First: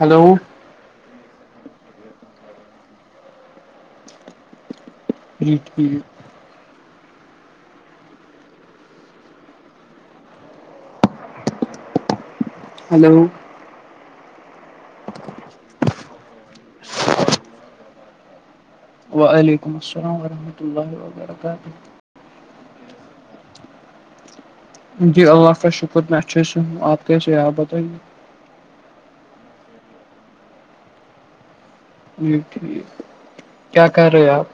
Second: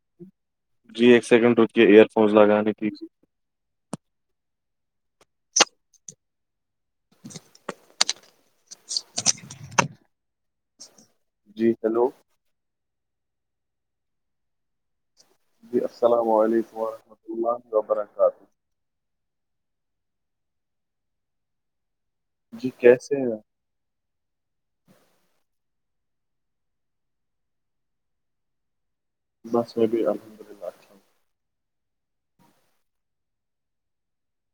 Hello جی ایک second رکیے ایئر فونس لگانے دیجیے ٹھیک ٹھیک [inaudible] جی ہیلو ہلو جی السلام علیکم ورحمۃ اللہ و برکاتہ وعلیکم السلام ورحمۃ اللہ وبرکاتہ جی کیسے ہیں جی اللہ کا شکر میں اچھے سے ہوں آپ کیسے ہیں اپ بتائیے بس میں بھی الحمدللہ جی ٹھیک کیا کر رہے آپ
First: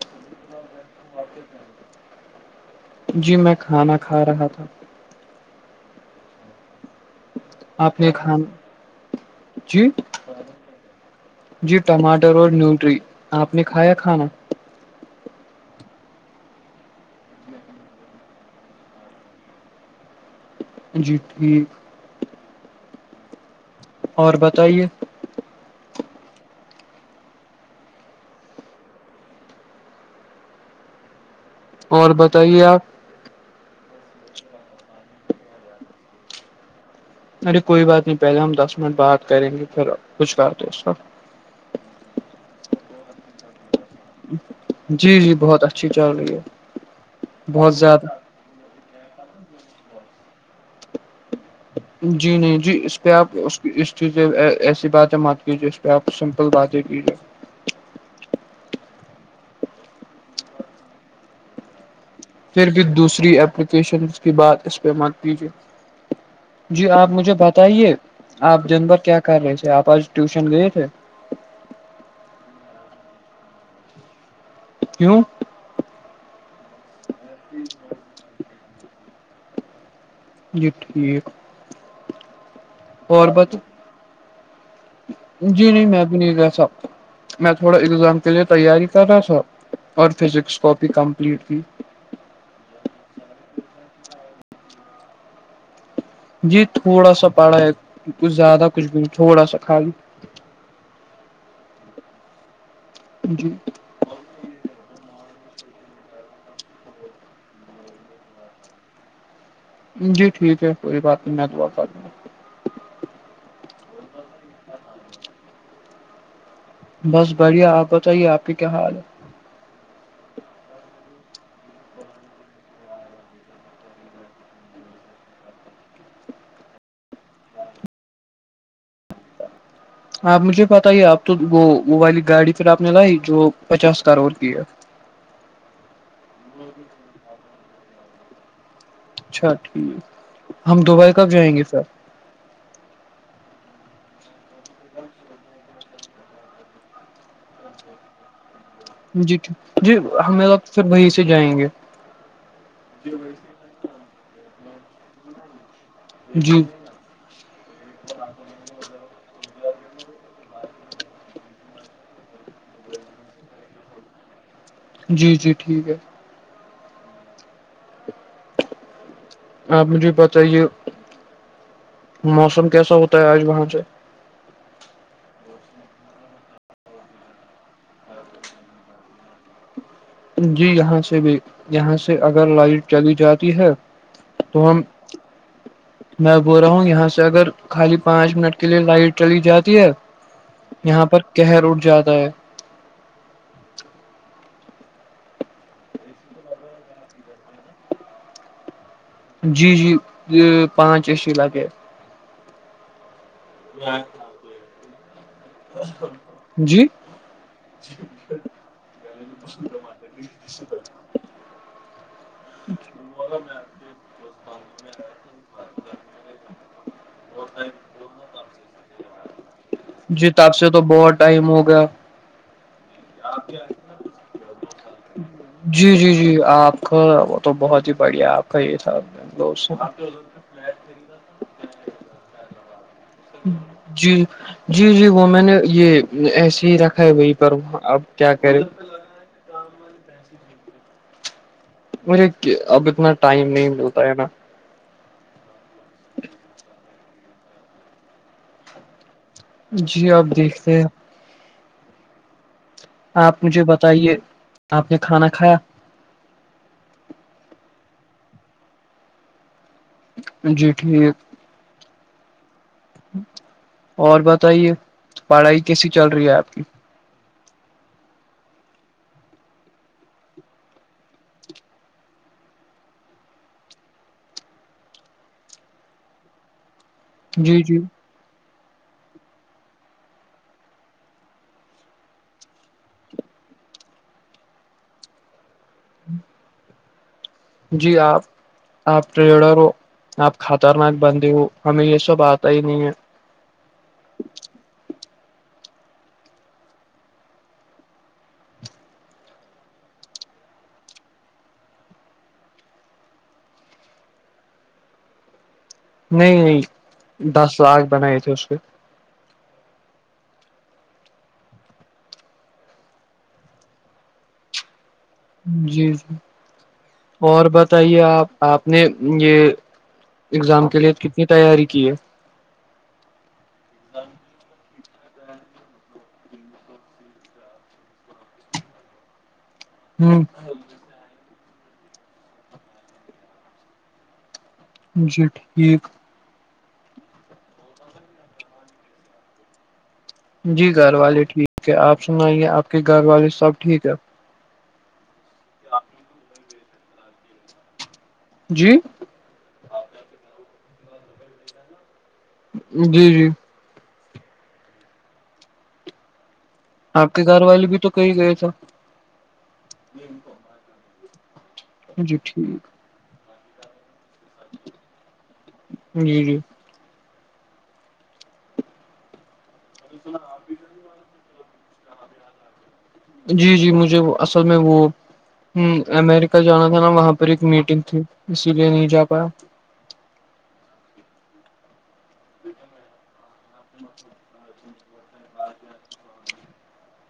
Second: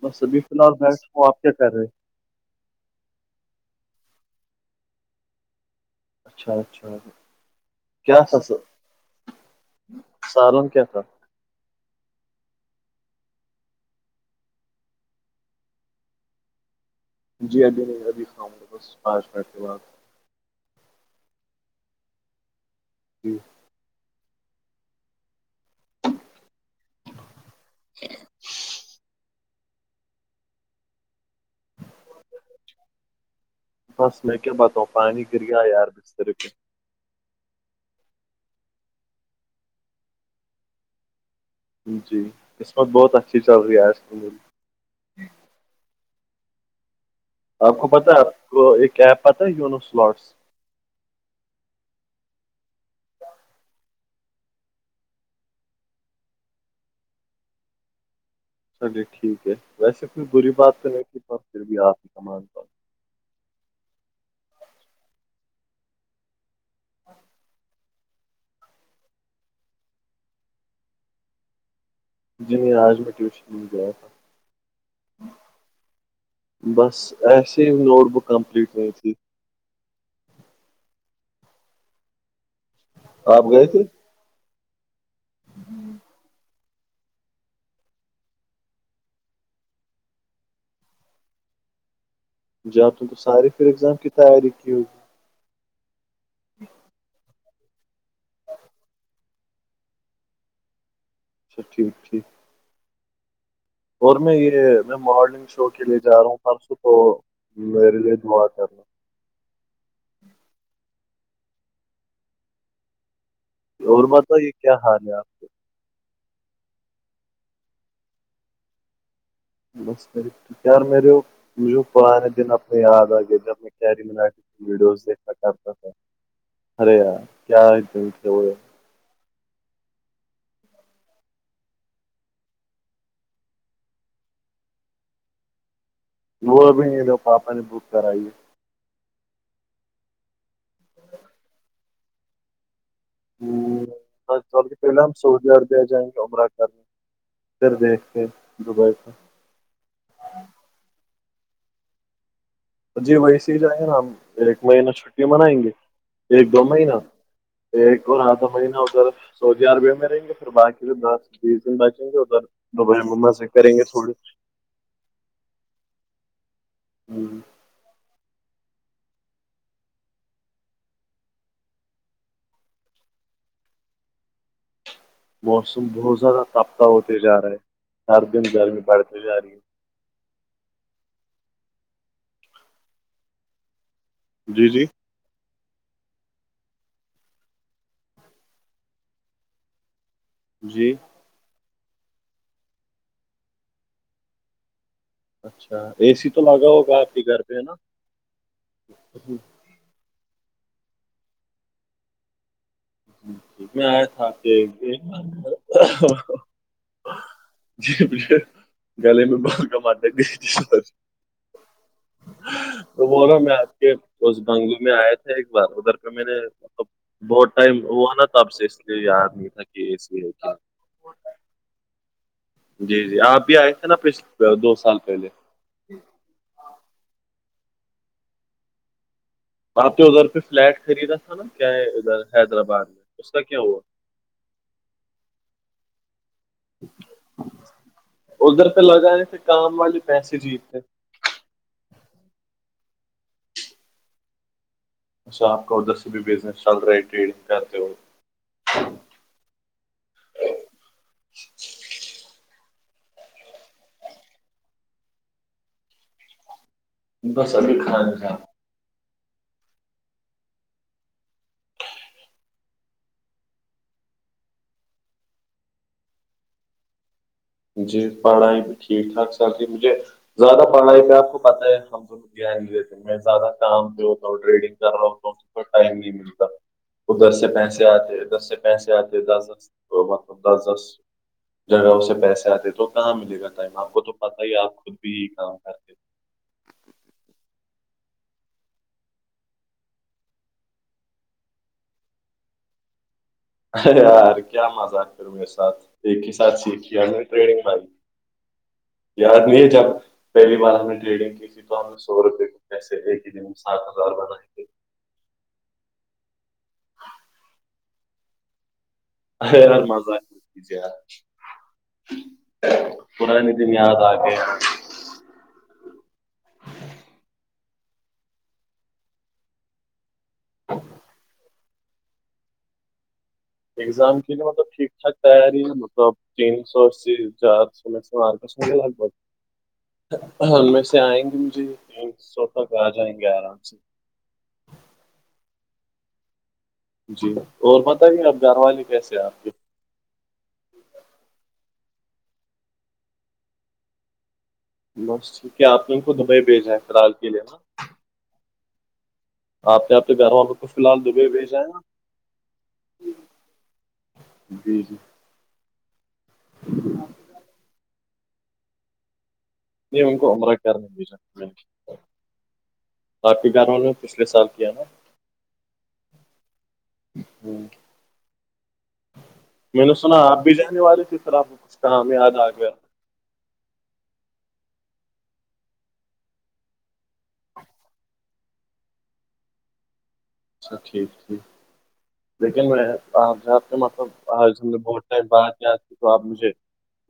بس ابھی فی الحال بیٹھا ہوں اپ کیا کر رہے ہیں جی میں کھانا کھا رہا تھا اچھا اچھا آپ نے کیا تھا کھانا جی سالن کیا تھا جی ٹماٹر اور نیوٹری آپ نے کھایا کھانا جی ابھی نہیں ابھی کھاؤں گا بس پانچ منٹ کے بعد جی ٹھیک جی اور بتائیے [inaudible] اور بتائیے آپ بس میں کیا بتاؤں پانی گر گیا یار ارے کوئی بات نہیں پہلے ہم دس منٹ بات کریں گے پھر کچھ بات ہے اس کا جی قسمت بہت اچھی چل رہی ہے آج کی میری جی جی بہت اچھی چل رہی ہے بہت آپ کو زیادہ پتہ ہے آپ کو ایک ایپ پتا ہے یونو سلاٹس جی نہیں جی اس پہ آپ اس اس چیز ایسی باتیں مت کیجیے اس کہ آپ سمپل باتیں کیجیے چلیے ٹھیک ہے ویسے کوئی بری بات نہیں تھی پھر بھی آپ ہی کمال بات پھر بھی دوسری اپپلیکیشن کی بات اس پہ مت کیجیے جی آپ مجھے بتائیے آپ دن بھر کیا کر رہے تھے آپ آج ٹیوشن گئے تھے جی نہیں آج میں ٹیوشن نہیں گیا تھا کیوں بس ایسے ہی نوٹ بک کمپلیٹ نہیں تھی جی ٹھیک اور آپ بتاؤ گئے تھے جی نہیں میں بھی نہیں گیا تھا میں تھوڑا اگزام کے لیے تیاری کر رہا تھا اور فزکس کاپ کمپلیٹ کی جا تم تو ساری پھر ایگزام کی تیاری کی ہوگی جی تھوڑا سا پڑا ہے کچھ زیادہ کچھ بھی نہیں تھوڑا سا خالی اچھا ٹھیک ٹھیک جی اور میں یہ میں مارننگ شو کے لیے جا رہا ہوں پرسوں تو میرے لیے دعا کرنا جی ٹھیک ہے کوئی بات نہیں میں دعا کر دوں گا اور بتائیے کیا حال ہے آپ کے بس بڑھیا آپ بتائیے آپ کی کیا حال ہے نیار میرے مجھے پرانے دن اپنے یاد آ گئے تھے اپنی جب میں کیری مناٹی ویڈیوز دیکھا کرتا تھا ارے یار کیا ہے دن تھے وہ آپ مجھے بتائیے آپ تو وہ والی گاڑی پھر آپ نے لائی جو پچاس کروڑ کی ہے وہ بھی نہیں لی پاپا نے بک کرائی ہے اچھا ٹھیک ہم دبئی کب جائیں گے پھر سب سے پہلے ہم سعودی عربیہ جائیں گے عمرہ کرنے ادھر دیکھ کے دبئی کا جی ٹھیک جی ہمیں لوگ پھر وہیں سے جائیں گے جی ویسے ہی جائیں گے نا ہم ایک مہینہ چھٹی منائیں گے ایک جی دو مہینہ ایک اور آدھا مہینہ ادھر سعودی عربیہ میں رہیں گے پھر باقی دس بیس دن بچیں گے ادھر دوبائی مما سے کریں گے تھوڑی جی جی ٹھیک ہے ہوں آپ مجھے بتائیے موسم کیسا ہوتا ہے آج وہاں سے موسم بہت زیادہ تپتا ہوتے جا رہا ہے ہر دن گرمی بڑھتی جا رہی ہے جی یہاں سے بھی یہاں سے اگر لائٹ چلی جاتی ہے جی تو ہم جی [unintelligible] میں بول رہا ہوں یہاں سے اگر خالی پانچ منٹ کے لیے لائٹ چلی جاتی ہے جی یہاں پر کہر اٹھ جاتا ہے اچھا اے سی تو لگا ہوگا آپ کے گھر پہ ہے نا جی جی یہ پانچ اے سی لگے ہیں جی میں آیا تھا آپ کے یہاں ایک بار جی جی پیچھے گلے میں بہت اچ [unintelligible] میں آپ کے اس بنگلو میں آئے تھے ایک بار ادھر کا میں نے بہت ٹائم وہ نا تو اب سے اس لیے یاد نہیں تھا کہ اے سی جی ہے کیا تب سے تو بہت ٹائم ہوگیا جی جی آپ بھی آئے تھے نا پچھلے بار دو سال پہلے جی جی جی آپ کا وہ تو بہت ہی بڑھیا آپ کا یہ تھا سے۔ آپ نے ادھر کوئی فلیٹ خریدا تھا نا کیا ہے ادھر حیدرآباد میں اس کا کیا ہوا جی جی جی وہ میں نے یہ ایسے ہی رکھا ہے وہی پر اب کیا کرے ادھر لگانے کام والے پیسے جیتے مجھے اب اتنا ٹائم نہیں ملتا ہے نا اچھا آپ کا ادھر سے بھی بزنس چل رہا ہے ٹریڈنگ کرتے ہوئے جی اب دیکھتے ہیں آپ مجھے بتائیے آپ نے کھانا کھایا بس ابھی کھاؤں گا جی ٹھیک اور بتائیے پڑھائی کیسی چل رہی ہے آپ کی جی پڑھائی بھی ٹھیک ٹھاک چل رہی ہے مجھے زیادہ پڑھائی پہ آپ کو پتہ ہے ہم دھیان نہیں دیتے میں زیادہ کام پہ ہوتا ہوں ٹریڈنگ کر رہا ہوں تو ٹائم نہیں ملتا ادھر سے جی جی پیسے اتے ہیں ادھر سے پیسے آتے دس دس مطلب دس دس جگہوں سے پیسے چاہتے تو کہاں ملے گا ٹائم آپ کو تو پتاہ ہی آپ خود بھی یہی کام کرتے ہیں۔ ہوں جی آپ آپ ٹریڈر ہو آپ خطرناک بندی ہو ہمیں یہ سب آتا ہی نہیں ہے ارے یار کیا مذاق کرو گے میرے ساتھ ایک ہی ساتھ سیکھ کیا ہم نے ٹریڑنگ بھائی یار نہیں جب پہلی بار ہم نے ٹریڈنگ کی تھی تو ہم نے سو روپے کو کیسے لے کے ساتھ ہزار بنائے تھے نہیں نہیں دس لاکھ بنائے تھے اس کے ارے یار مزہ آتا تھا یار پرانے دن یاد اگئے اج جی جی اور بتائیے آپ آپ نے یہ اگزام کے لیے کتنی تیاری کی ہے اگزام کی لیے مطلب ٹھیک ٹھاک تیاری مطلب تین سو سے چار سو میں مارکس سے لگ بگ ہوں ان میں سے آئیں گے مجھے سو تک آ جائیں گے آرام سے جی ٹھیک جی اور بتائیے آپ گھر والے کیسے ہیں آپ کے جی گھر والے ٹھیک ہے آپ سنائیے آپ کے گھر والے سب ٹھیک ہے بس ٹھیک ہے آپ نے ان کو دبئی بھیجا ہے فی الحال کے لیے نا جی آپ نے اپنے گھر والوں کو فی الال دبئی بھیجنا ہے نا جی جی جی جی آپ کے گھر والے بھی تو کہیں گئے تھے نہیں ان کو عمرہ کرنے کے لیے بھیجا جی ٹھیک اپ کے گھر والوں نے پچھلے سال کیا نا جی جی ہوں میں نے سنا آپ بھی جانے والے تھے پھر آپ کو کچھ کام یاد آ گیا جی جی مجھے اصل میں وہ امیریکا جانا تھا نا وہاں پر ایک میٹنگ تھی اسی لیے نہیں جا پایا اچھا ٹھیک ٹھیک لیکن آپ آپ کے مطلب آج نے بہت ٹیم بعد یاد کیا تو آپ مجھے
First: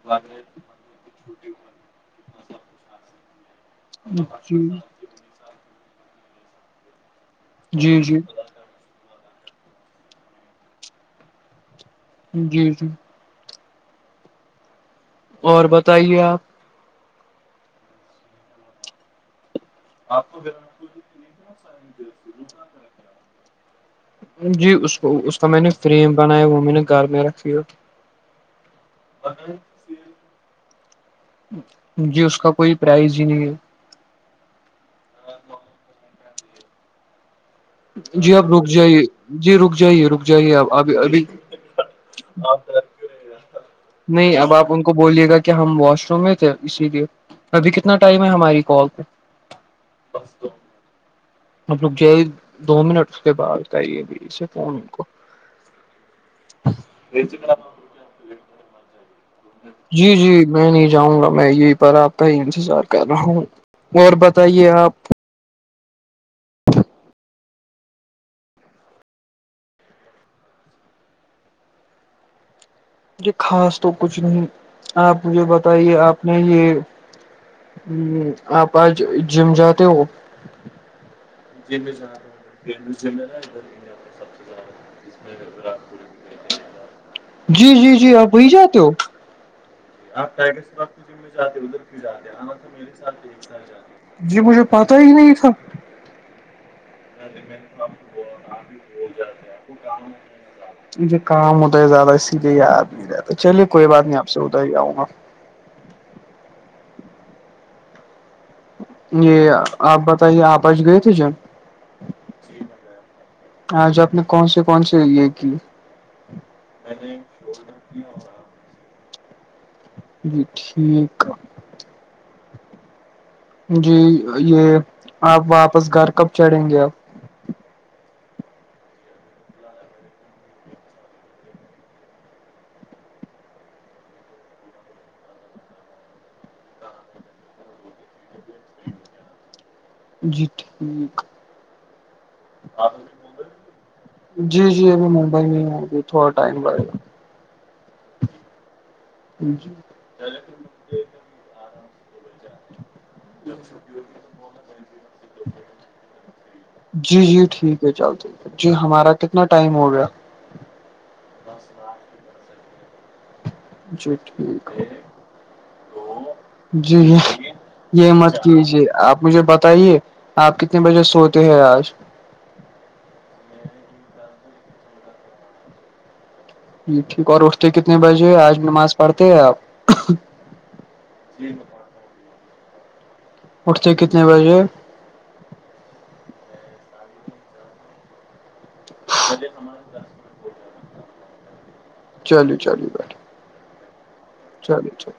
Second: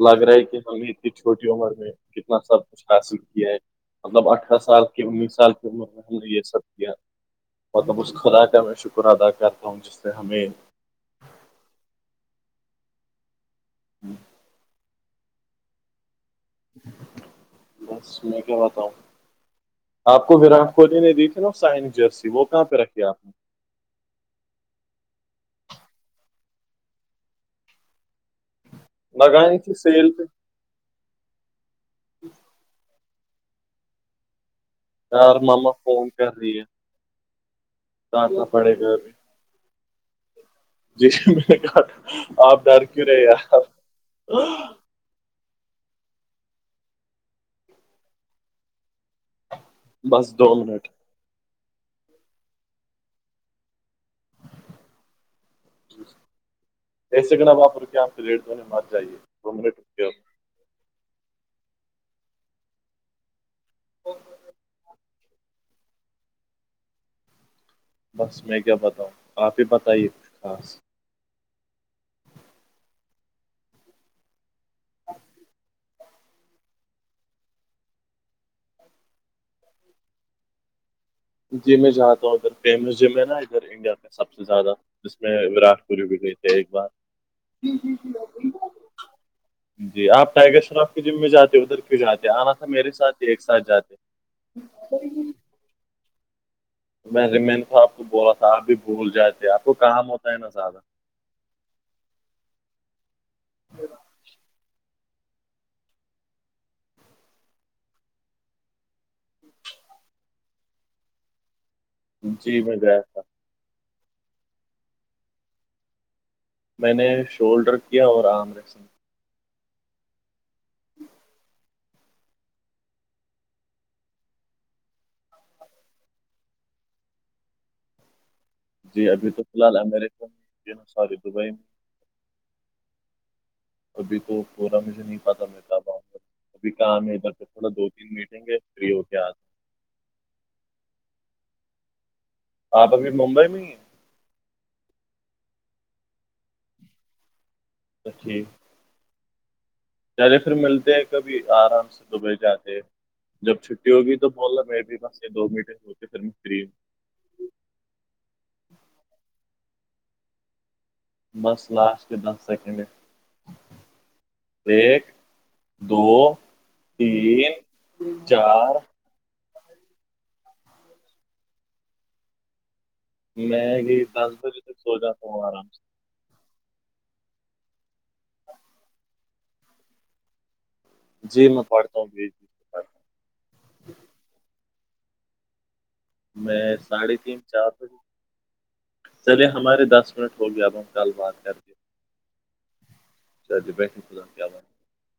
لگ رہا ہے کہ ہم نے اتنی چھوٹی عمر میں کتنا سب کچھ حاصل کیا ہے مطلب اٹھارہ جی سال کی انیس سال کی عمر میں ہم نے یہ سب کیا مطلب جی اس جی اللہ کا میں شکر ادا کرتا ہوں جس نے ہمیں جی جی [inaudible] اور بتائیے آپ بس میں کیا بتاؤ آپ کو وراٹ کوہلی نے دی تھی نا سائن جرسی وہ کہاں پہ رکھی آپ نے جی اس کو اس کا میں نے فریم بنایا وہ میں نے گھر میں رکھی ہے لگانی تھی سیل پہ [inaudible] جی اس کا کوئی پرائز ہی نہیں ہے یار ماما فون کر رہی ہے جی کاٹنا آپ رک پڑے گا جائیے ابھی جی رک جائیے رک جائیے آپ اب ابھی جی ابھی میں کہا آپ ڈر کیوں رہے یار نہیں اب آپ ان کو بولیے گا کہ ہم واش روم میں تھے اسی لیے ابھی کتنا ٹائم ہے ہماری کال پہ بس دو منٹ مطلب گ دو منٹ اس کے بعد بتاے اب سے فون ان کو ایسے کہنا وہاںپر کے آپ کے ریٹ تونے مت جائیے دو منٹ رک گیا جی جی میں نہیں جاؤں گا میں یہی پر آپ کا ہی انتظار کر رہا ہوں اور بتائیے آپ بس میں کیا بتاؤں آپ ہی بتائیے کچھ خاص یہ خاص تو کچھ نہیں آپ مجھے بتائیے آپ نے یہ ہ آپ آج جم جاتے ہو جی میں جاہتا ہوں ادھر فیمس جم ہے نا ادھر انڈیا کا سب سے زیادہ جس میں وراٹ [unintelligible] جی جی جی آپ وہی جاتے ہو جی آپ ٹائیگر شراف کی جم میں جاتے ادھر کیوں جاتے آنا تھا میرے ساتھ ہی ایک ساتھ جاتے جی مجھے پتا ہی نہیں تھا میں ریمین کو آپ کو بولا تھا آپ بھی بھول جاتے آپ کو کام ہوتا ہے نا زیادہ [unintelligible] کام اد ہے زیادہ اسی لیے یاد نہیں رہتا چلیے کوئی بات نہیں آپ سے ادھر ہی آؤں گا یہ آپ بتائیے آپ اچ گئے تھے جم جی میں گیا تھا آج آپ نے کون سے کون سے یہ کیے میں نے شولڈر کیا اور آرام ر سم جی ٹھیک جی یہ آپ واپس گھر کب چڑھیں گے اب جی ابھی تو فی الحال امریکہ میں ساری دبئی میں [inaudible] ابھی تو پورا مجھے نہیں پتہ کب آیے گے بھی کام ہے ادھر تو تھوڑا دو تین میٹنگ ہے فری ہو کے آج جی ٹھیک آپ ابھی ممبئی میں ہی ہے جی جی ابھی ممبئی میں ہو ابھی تھوڑا ٹائم ب گ [unintelligible] جی [unintelligible] چلے پھر ملتے ہیں کبھی آرام سے دبئی جا [unintelligible] جب چھٹی ہوگی تو بول رہا م میں بھی بس یہ دو مینٹے ہو کے پھر میں فری ہوں جی جی ٹھیک ہے چلد جی ہمارا کتنا ٹائم ہو گیا بس لاسٹ دس سیکنڈ ہے جی ٹھیک [unintelligible] ایک دو [unintelligible] جی تین یہ مت چار کیجیے آپ مجھے بتائیے آپ کتنے بجے سوتے ہیں آج میں یہی دس بجے سے سو جاتا ہوں آرام سے جی ٹھیک اور اٹھتے کتنے بجے آج نماز پڑھتے آپ [unintelligible] جی میں پڑھتا ہوں [unintelligible] اٹھتے کتنے بجے ہو میں ساڑھے تین چار بجے [inaudible] چلے ہمارے دس منٹ ہو گیا اب ہم کل بات کرتے چلو چلو بائی [unintelligible] چلیے [unintelligible]